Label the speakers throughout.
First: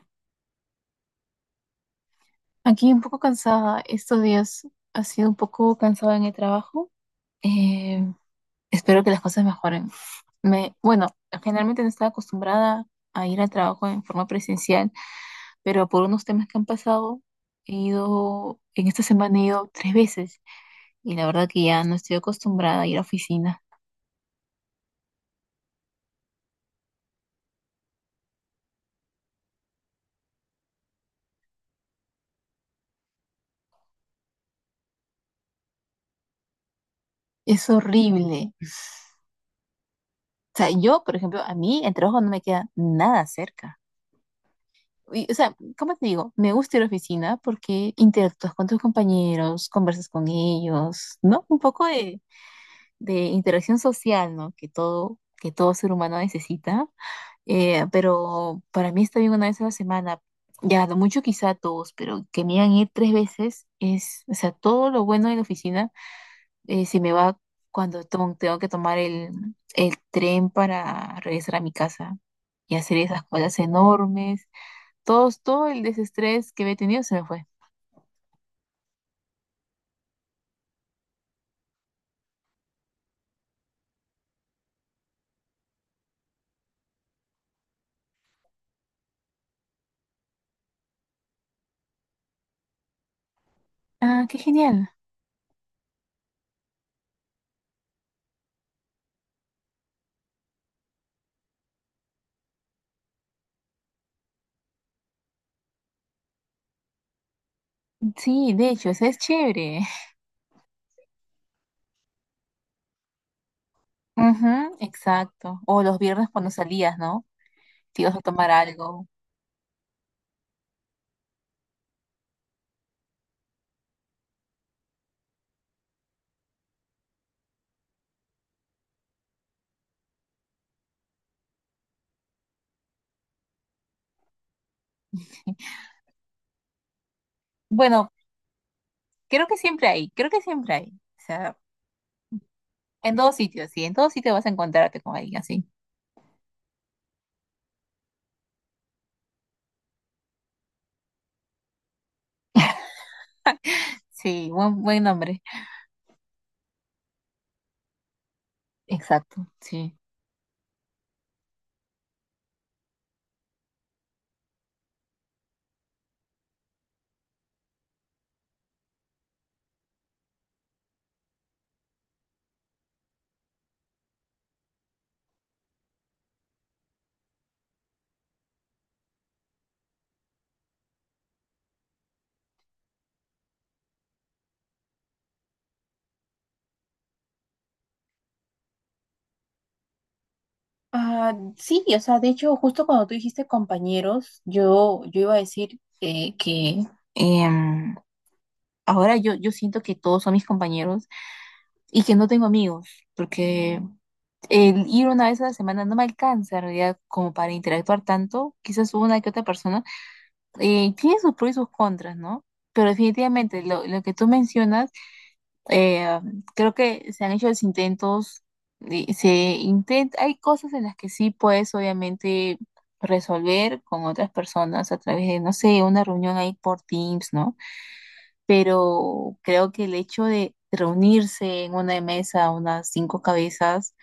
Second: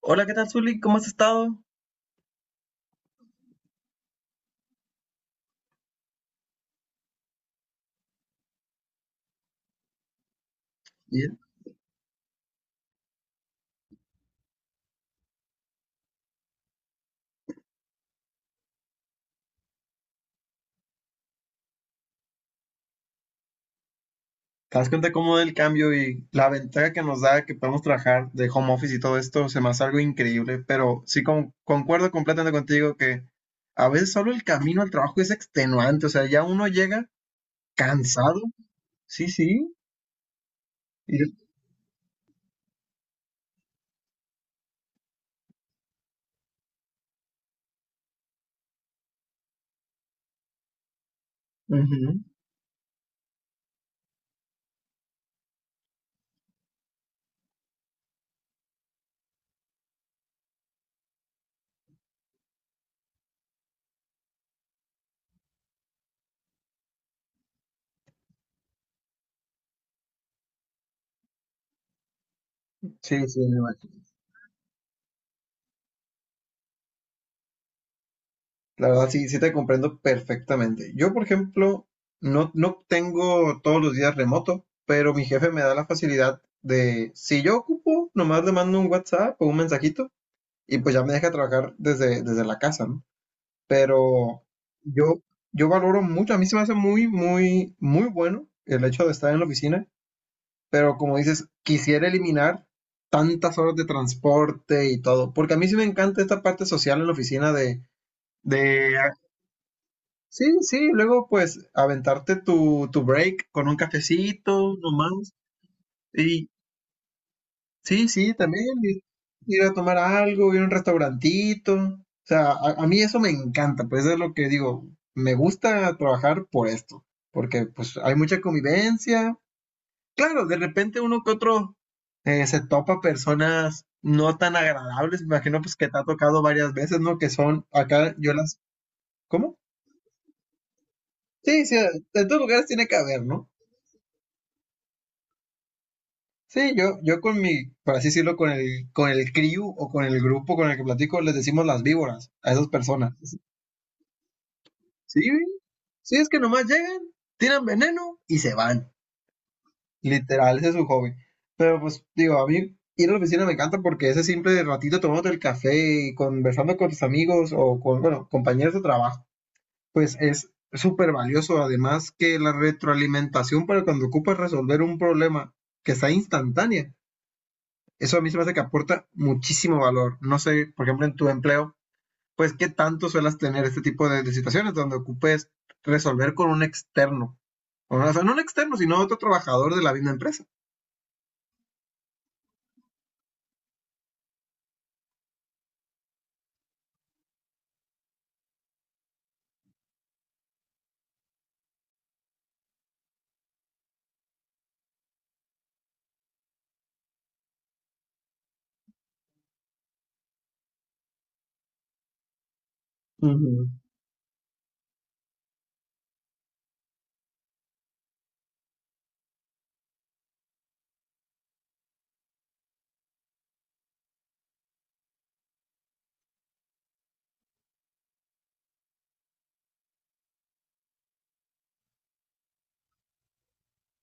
Speaker 1: Hola, ¿qué tal, Zuli? ¿Cómo has estado?
Speaker 2: Aquí un poco cansada, estos días ha sido un poco cansada en el trabajo. Eh, Espero que las cosas mejoren. Bueno,
Speaker 1: Bien.
Speaker 2: generalmente no estaba acostumbrada a ir al trabajo en forma presencial, pero por unos temas que han pasado, en esta semana he ido tres veces y la verdad que ya no estoy acostumbrada a ir a oficina.
Speaker 1: ¿Te das cuenta cómo el cambio y la ventaja que nos da que podemos trabajar de home office y todo esto se me hace algo increíble? Pero sí concuerdo completamente contigo que a veces solo el camino al trabajo es extenuante, o sea, ya uno llega
Speaker 2: Es
Speaker 1: cansado.
Speaker 2: horrible.
Speaker 1: Sí, sí.
Speaker 2: O sea, yo, por ejemplo,
Speaker 1: y-
Speaker 2: a mí el trabajo no me queda nada cerca. Y, o sea, ¿cómo te digo? Me gusta ir a la oficina porque interactúas con tus compañeros, conversas con ellos, ¿no? Un poco de,
Speaker 1: Ujú.
Speaker 2: de interacción social, ¿no? Que todo ser humano necesita. Pero para mí está bien una vez a la semana. Ya, lo mucho quizá dos, pero que me hagan ir tres veces es, o sea, todo lo bueno de la oficina se me va cuando tengo que tomar el tren para regresar a mi casa y hacer esas
Speaker 1: Sí, sí, me
Speaker 2: cosas
Speaker 1: imagino.
Speaker 2: enormes todo el desestrés que había tenido se me fue.
Speaker 1: La verdad, sí, sí te comprendo perfectamente. Yo, por ejemplo, no, no tengo todos los días remoto, pero mi jefe me da la facilidad de, si yo ocupo, nomás le mando un WhatsApp o un mensajito y pues ya me deja trabajar desde la casa, ¿no?
Speaker 2: Ah, qué
Speaker 1: Pero
Speaker 2: genial.
Speaker 1: yo, yo valoro mucho, a mí se me hace muy, muy, muy bueno el hecho de estar en la oficina, pero como dices, quisiera eliminar tantas horas de transporte y todo, porque a mí sí me encanta esta parte social en la oficina de
Speaker 2: Sí, de hecho,
Speaker 1: de
Speaker 2: eso es chévere.
Speaker 1: Sí, sí, luego pues aventarte tu break con un
Speaker 2: Ujú,
Speaker 1: cafecito nomás.
Speaker 2: exacto. O los viernes
Speaker 1: Y
Speaker 2: cuando salías, ¿no? Te
Speaker 1: sí,
Speaker 2: ibas a
Speaker 1: sí,
Speaker 2: tomar
Speaker 1: también
Speaker 2: algo.
Speaker 1: ir a tomar algo, ir a un restaurantito. O sea, a mí eso me encanta, pues es lo que digo, me gusta trabajar por esto, porque pues hay mucha convivencia. Claro, de repente uno que otro se topa personas no tan agradables, me imagino pues que te ha tocado varias veces, ¿no? Que son
Speaker 2: Bueno,
Speaker 1: acá, yo las. ¿Cómo?
Speaker 2: creo que siempre hay. O sea,
Speaker 1: Sí, sí, en todos lugares tiene que
Speaker 2: en
Speaker 1: haber,
Speaker 2: todos
Speaker 1: ¿no?
Speaker 2: sitios, sí, en todos sitios vas a encontrarte con alguien así.
Speaker 1: Sí, yo con mi, por así decirlo, con el crew o con el grupo con el que platico, les decimos las víboras a esas personas.
Speaker 2: Sí, buen
Speaker 1: Sí,
Speaker 2: nombre.
Speaker 1: güey. Sí, es que nomás llegan, tiran veneno y se van.
Speaker 2: Exacto, sí.
Speaker 1: Literal, ese es su hobby. Pero pues, digo, a mí ir a la oficina me encanta porque ese simple ratito tomándote el café y conversando con tus amigos o con, bueno, compañeros de trabajo, pues es súper valioso. Además que la retroalimentación para cuando ocupas resolver un problema que está instantánea eso a mí se me hace que aporta muchísimo valor. No sé, por ejemplo, en tu empleo, pues qué tanto suelas tener este tipo de situaciones donde ocupes resolver con un externo. O sea, no un externo, sino otro trabajador de la misma empresa.
Speaker 2: Ah, sí, o sea, de hecho, justo cuando tú dijiste compañeros, yo iba a decir Em, ahora yo siento que todos son mis compañeros y que no tengo amigos, porque el ir una vez a la semana no me alcanza en realidad como para interactuar tanto, quizás una que otra persona, tiene sus pros y sus contras, ¿no? Pero definitivamente
Speaker 1: Ujú.
Speaker 2: lo que tú mencionas, eh, creo que se han hecho los intentos, y se intenta, hay cosas en las que sí puedes obviamente resolver con otras personas a través de, no sé, una reunión ahí por Teams, ¿no? Pero creo que el hecho de reunirse en una mesa, unas cinco cabezas,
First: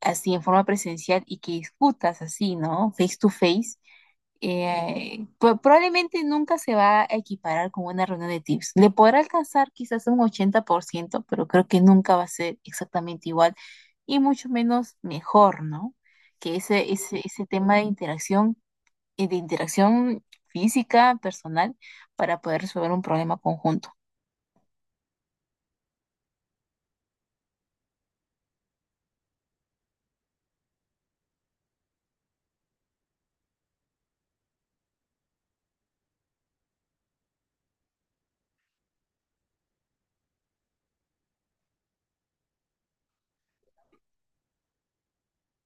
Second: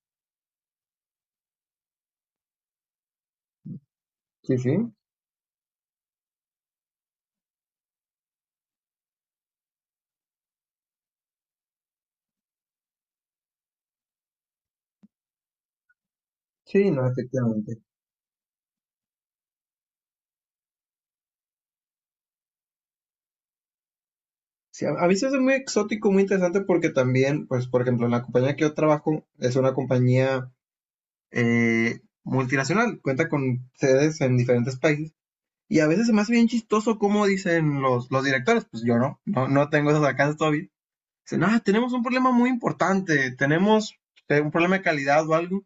Speaker 2: así en forma presencial y que discutas así, ¿no? Face to face,
Speaker 1: Sí, sí.
Speaker 2: probablemente nunca se va a equiparar con una reunión de tips. Le podrá alcanzar quizás un 80%, pero creo que nunca va a ser exactamente igual y mucho menos mejor, ¿no? Que
Speaker 1: Sí,
Speaker 2: ese,
Speaker 1: no,
Speaker 2: ese, ese tema
Speaker 1: efectivamente.
Speaker 2: de interacción física, personal, para poder resolver un problema conjunto.
Speaker 1: Sí, a mí se me hace muy exótico, muy interesante porque también, pues, por ejemplo, la compañía que yo trabajo es una compañía multinacional, cuenta con sedes en diferentes países. Y a veces se me hace bien chistoso cómo dicen los directores, pues yo no, no, no tengo esas alcances todavía. Dicen, ah, tenemos un problema muy importante, tenemos un problema de calidad o algo,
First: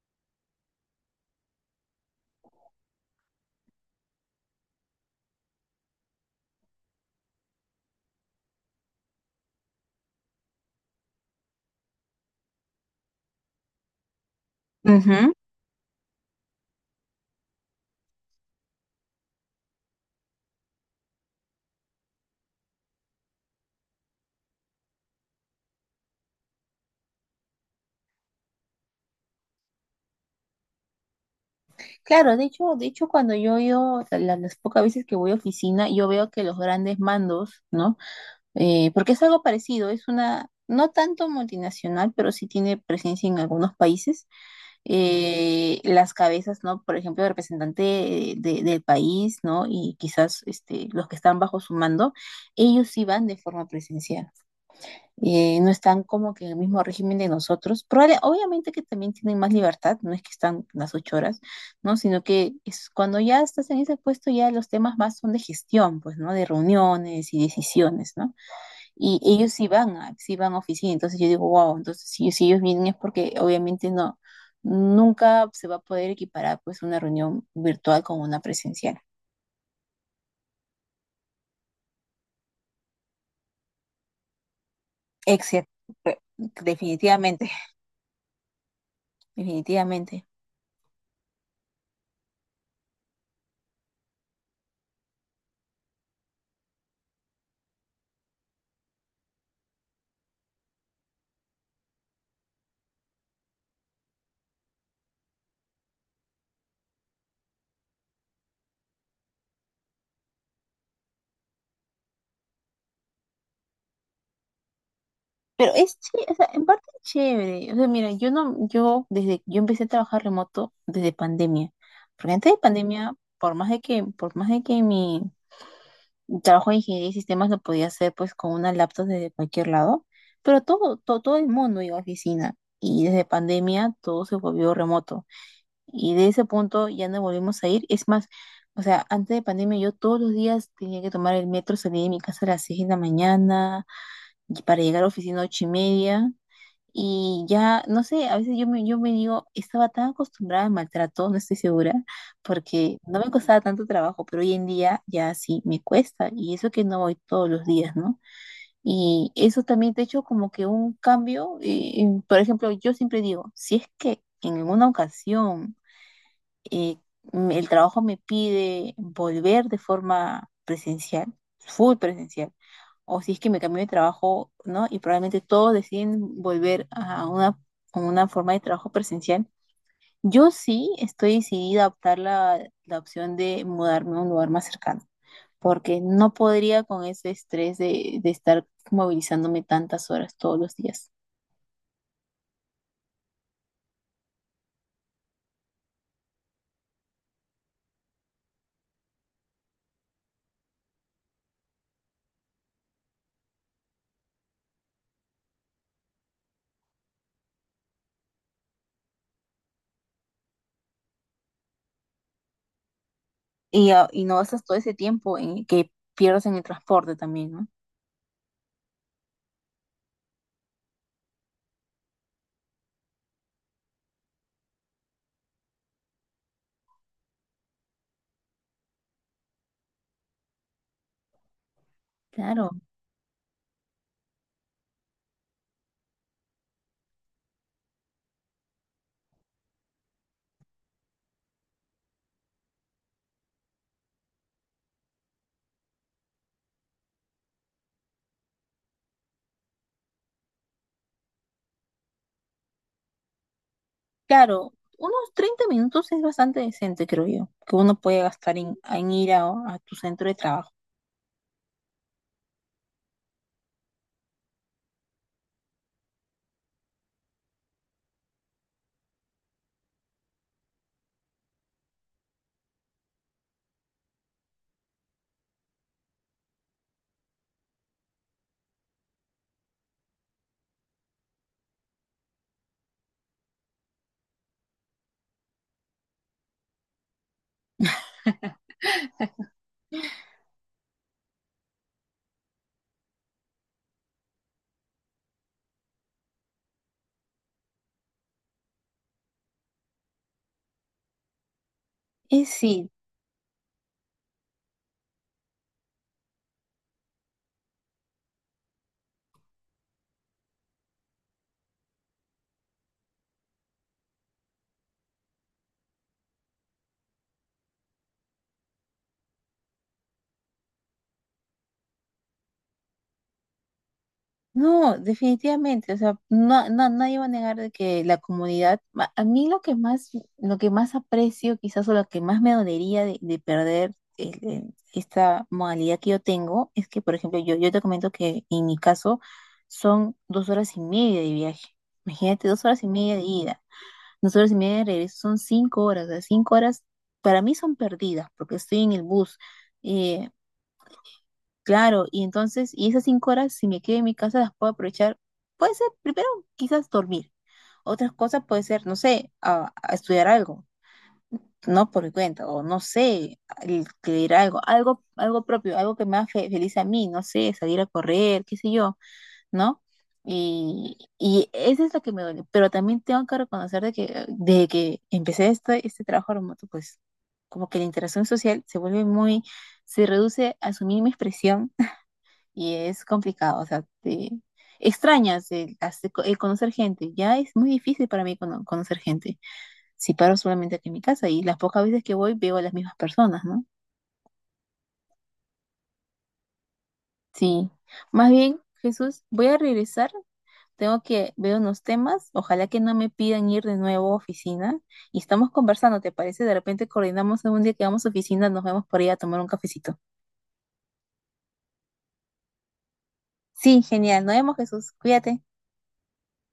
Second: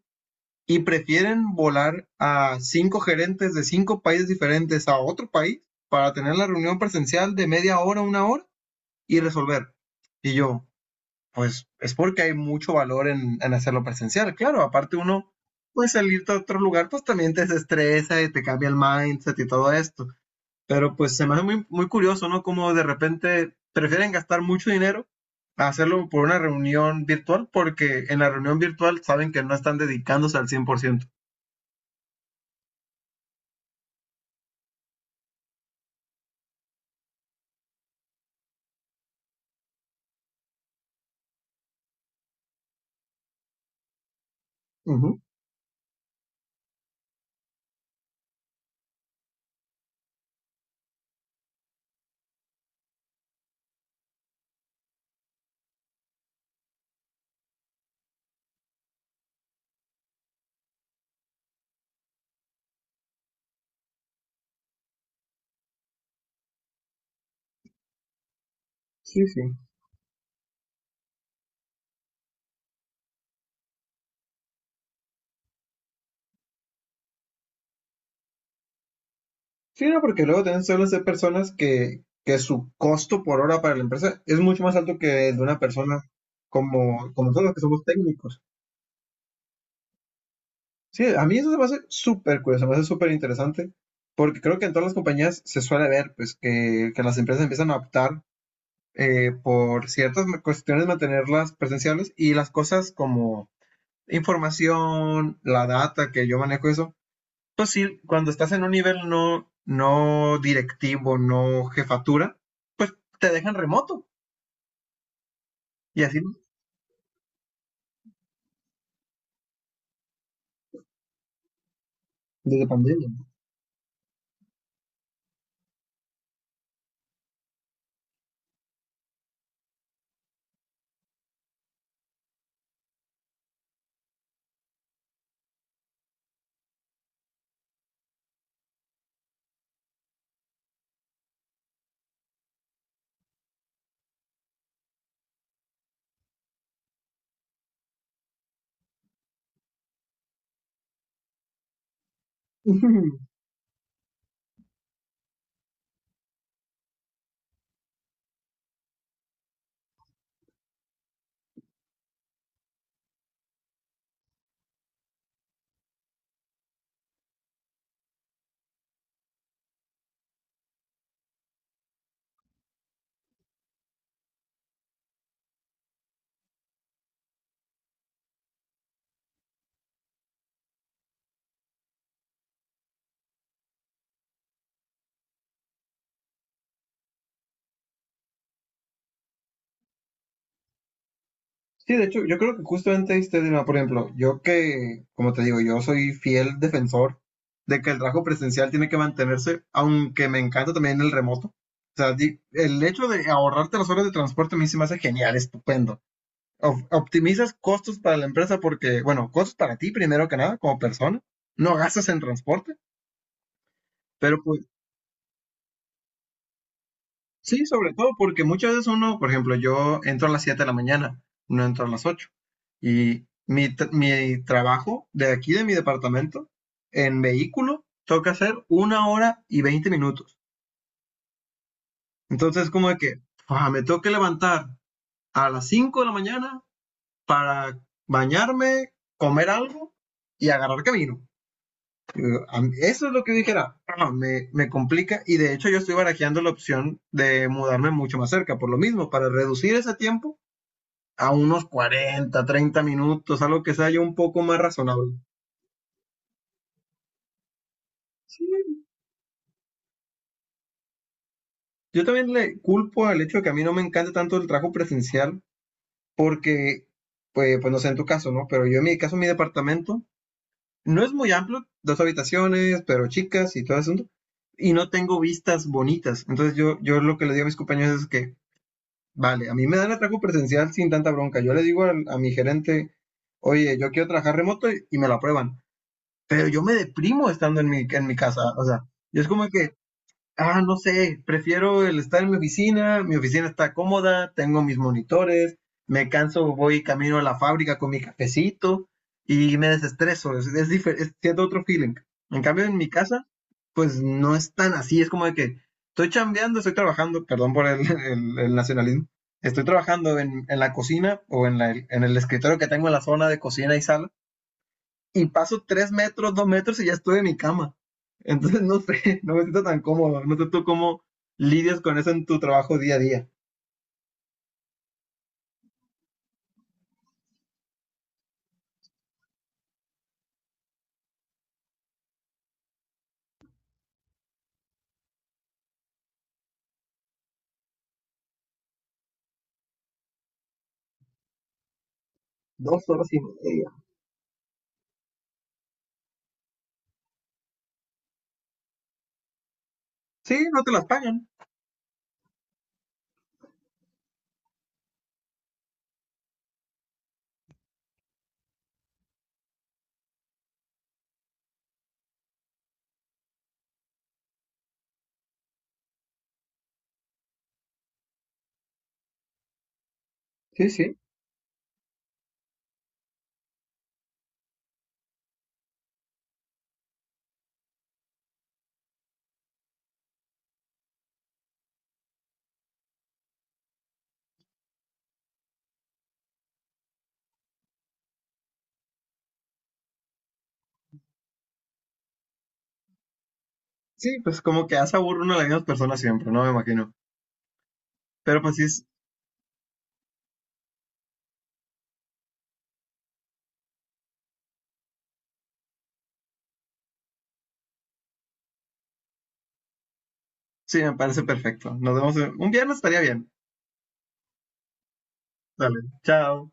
Speaker 1: y prefieren volar a cinco gerentes de cinco países diferentes a otro país para tener la reunión presencial de media hora, una hora y resolver. Y yo, pues es porque hay mucho valor en hacerlo presencial. Claro, aparte uno,
Speaker 2: Ujú.
Speaker 1: pues salirte a otro lugar, pues también te desestresa y te cambia el mindset y todo esto. Pero pues se me hace muy, muy curioso, ¿no? Como de repente prefieren gastar mucho dinero a hacerlo por una reunión virtual, porque en la reunión virtual saben que no están dedicándose al 100%.
Speaker 2: Claro, de hecho, cuando yo he o sea, las pocas veces que voy a oficina, yo veo que los grandes mandos, ¿no? Porque es algo parecido, es una, no tanto multinacional, pero sí tiene presencia en algunos países.
Speaker 1: Ujú.
Speaker 2: Las cabezas, ¿no? Por ejemplo, el representante del país, ¿no? Y quizás este, los que están bajo su mando, ellos sí van de forma presencial. No están como que en el mismo régimen de nosotros. Obviamente que también tienen más libertad, no es que están las 8 horas, ¿no? Sino que es cuando ya estás en ese puesto, ya los temas más son de gestión, pues, ¿no? De reuniones y decisiones, ¿no? Y
Speaker 1: Sí,
Speaker 2: ellos
Speaker 1: sí.
Speaker 2: sí van a oficina, entonces yo digo, wow, entonces si ellos vienen es porque obviamente no, nunca se va a poder equiparar, pues, una reunión virtual con una presencial.
Speaker 1: Sí, no, porque luego también suelen ser personas que su costo por hora para la empresa es mucho más alto que el de una
Speaker 2: Excepto,
Speaker 1: persona como
Speaker 2: definitivamente,
Speaker 1: nosotros que somos técnicos.
Speaker 2: definitivamente.
Speaker 1: Sí, a mí eso se me hace súper curioso, se me hace súper interesante, porque creo que en todas las compañías se suele ver pues que las empresas empiezan a optar por ciertas cuestiones mantenerlas presenciales y las cosas como información, la data que yo manejo eso, pues sí, cuando estás en un nivel no, no directivo, no jefatura, pues te dejan remoto
Speaker 2: Pero es
Speaker 1: y así, ¿no?
Speaker 2: chévere, o sea, en parte es chévere. O sea, mira, yo no, yo desde, yo empecé a trabajar remoto desde pandemia. Porque antes de
Speaker 1: Desde pandemia.
Speaker 2: pandemia,
Speaker 1: ¿No?
Speaker 2: por más de que mi trabajo de ingeniería y sistemas lo podía hacer pues con una laptop desde cualquier lado, pero todo el mundo iba a oficina. Y desde pandemia todo se volvió remoto. Y de ese punto ya no volvimos a ir. Es más, o sea, antes de pandemia yo todos los días tenía que tomar el metro, salir de mi casa a las 6 de la mañana y para llegar a la oficina a 8 y media. Y ya, no sé, a veces yo me digo, estaba tan acostumbrada al maltrato, no estoy segura, porque no me costaba tanto trabajo, pero hoy en día ya sí me cuesta, y eso que no voy todos los días, ¿no? Y eso también te ha hecho como que un cambio, por ejemplo, yo siempre digo, si es que en alguna ocasión eh, el trabajo me pide volver de forma presencial, full presencial, o si es que me cambio de trabajo, ¿no? Y probablemente todos deciden volver a una, forma de trabajo presencial. Yo sí estoy decidida a optar la opción de mudarme a un lugar más cercano, porque no podría con ese estrés de estar movilizándome tantas horas todos los días.
Speaker 1: Sí, de hecho, yo creo que justamente este dilema, por ejemplo, yo que, como te digo, yo soy fiel defensor de que el trabajo presencial tiene que mantenerse, aunque me encanta también el remoto. O sea, el hecho de ahorrarte las horas de transporte a mí se me hace genial, estupendo. Optimizas costos para la empresa porque, bueno, costos para ti primero que nada, como persona. No gastas en transporte,
Speaker 2: Y, ah, y no
Speaker 1: pero
Speaker 2: gastas
Speaker 1: pues
Speaker 2: todo ese tiempo en, que pierdes en el transporte también,
Speaker 1: sí,
Speaker 2: ¿no?
Speaker 1: sobre todo porque muchas veces uno, por ejemplo, yo entro a las 7 de la mañana, no entro a las 8. Y mi trabajo de aquí, de mi departamento, en vehículo, toca hacer una hora y 20 minutos.
Speaker 2: Claro,
Speaker 1: Entonces, como de que, ah, me tengo que levantar a las 5 de la mañana para bañarme, comer algo y agarrar camino. Eh, Eso es lo que dijera, ah, me complica y de hecho yo estoy barajeando la opción de mudarme mucho más cerca, por lo mismo, para reducir ese tiempo a unos 40 30 minutos, algo que sea yo un poco más
Speaker 2: claro.
Speaker 1: razonable.
Speaker 2: Unos 30 minutos es bastante decente, creo yo, que uno puede
Speaker 1: Sí,
Speaker 2: gastar en ir a tu centro de trabajo.
Speaker 1: yo también le culpo al hecho de que a mí no me encanta tanto el trabajo presencial, porque, pues, pues no sé en tu caso, ¿no? Pero yo en mi caso, mi departamento no es muy amplio, dos habitaciones, pero chicas y todo eso, y no tengo vistas bonitas. Entonces yo lo que le digo a mis compañeros es que, vale, a mí me dan el trabajo presencial sin tanta bronca. Yo le digo a mi gerente, oye, yo quiero trabajar remoto y me lo aprueban, pero yo me deprimo estando en mi casa. O sea, yo es como que ah, no sé, prefiero el estar en mi oficina está cómoda, tengo mis monitores, me canso, voy camino a la fábrica con mi cafecito y me desestreso, es siento otro feeling. En
Speaker 2: Es
Speaker 1: cambio, en mi
Speaker 2: sí.
Speaker 1: casa, pues no es tan así, es como de que estoy chambeando, estoy trabajando, perdón por el, el nacionalismo, estoy trabajando en la cocina o en el escritorio que tengo en la zona de cocina y sala y paso 3 metros, 2 metros y ya estoy en mi cama. Entonces, no sé, no me siento tan cómodo. No sé tú cómo lidias con eso en tu trabajo día a día.
Speaker 2: No, definitivamente, o sea, no, no, nadie va a negar de que a mí lo que más aprecio quizás o lo que más me dolería de perder esta modalidad que yo tengo es que, por ejemplo, yo te comento que en mi caso son 2 horas y media de viaje. Imagínate, dos horas
Speaker 1: Dos
Speaker 2: y
Speaker 1: horas
Speaker 2: media
Speaker 1: y
Speaker 2: de ida,
Speaker 1: media.
Speaker 2: 2 horas y media de regreso, son 5 horas, o sea, 5 horas para mí son perdidas porque estoy en el bus. eh,
Speaker 1: Sí, no te las pagan.
Speaker 2: Claro, y entonces, y esas 5 horas, si me quedo en mi casa, las puedo aprovechar. Puede ser, primero, quizás dormir. Otras cosas puede ser, no sé, a estudiar algo, no por mi cuenta, o no sé, leer algo, algo propio, algo que me haga feliz a mí, no sé, salir a correr, qué sé yo, ¿no?
Speaker 1: Sí, sí.
Speaker 2: Y esa es la que me duele. Pero también tengo que reconocer de que empecé este trabajo remoto, pues como que la interacción social se vuelve muy, se reduce a su mínima expresión y es complicado, o sea, te extrañas el conocer gente, ya es muy difícil para mí conocer gente, si paro solamente aquí en mi casa y las pocas veces que voy veo a las mismas personas, ¿no?
Speaker 1: Sí, pues como que hace aburre uno a las mismas personas siempre, no me imagino.
Speaker 2: Sí, más
Speaker 1: Pero pues
Speaker 2: bien,
Speaker 1: sí,
Speaker 2: Jesús, voy a regresar, tengo que ver unos temas, ojalá que no me pidan ir de nuevo a oficina y estamos conversando, ¿te parece? De repente coordinamos algún día que vamos a oficina, nos vemos por ahí a tomar un cafecito.
Speaker 1: sí, me parece perfecto. Nos vemos un viernes, estaría bien.
Speaker 2: Sí, genial, nos vemos, Jesús, cuídate.
Speaker 1: Dale, chao.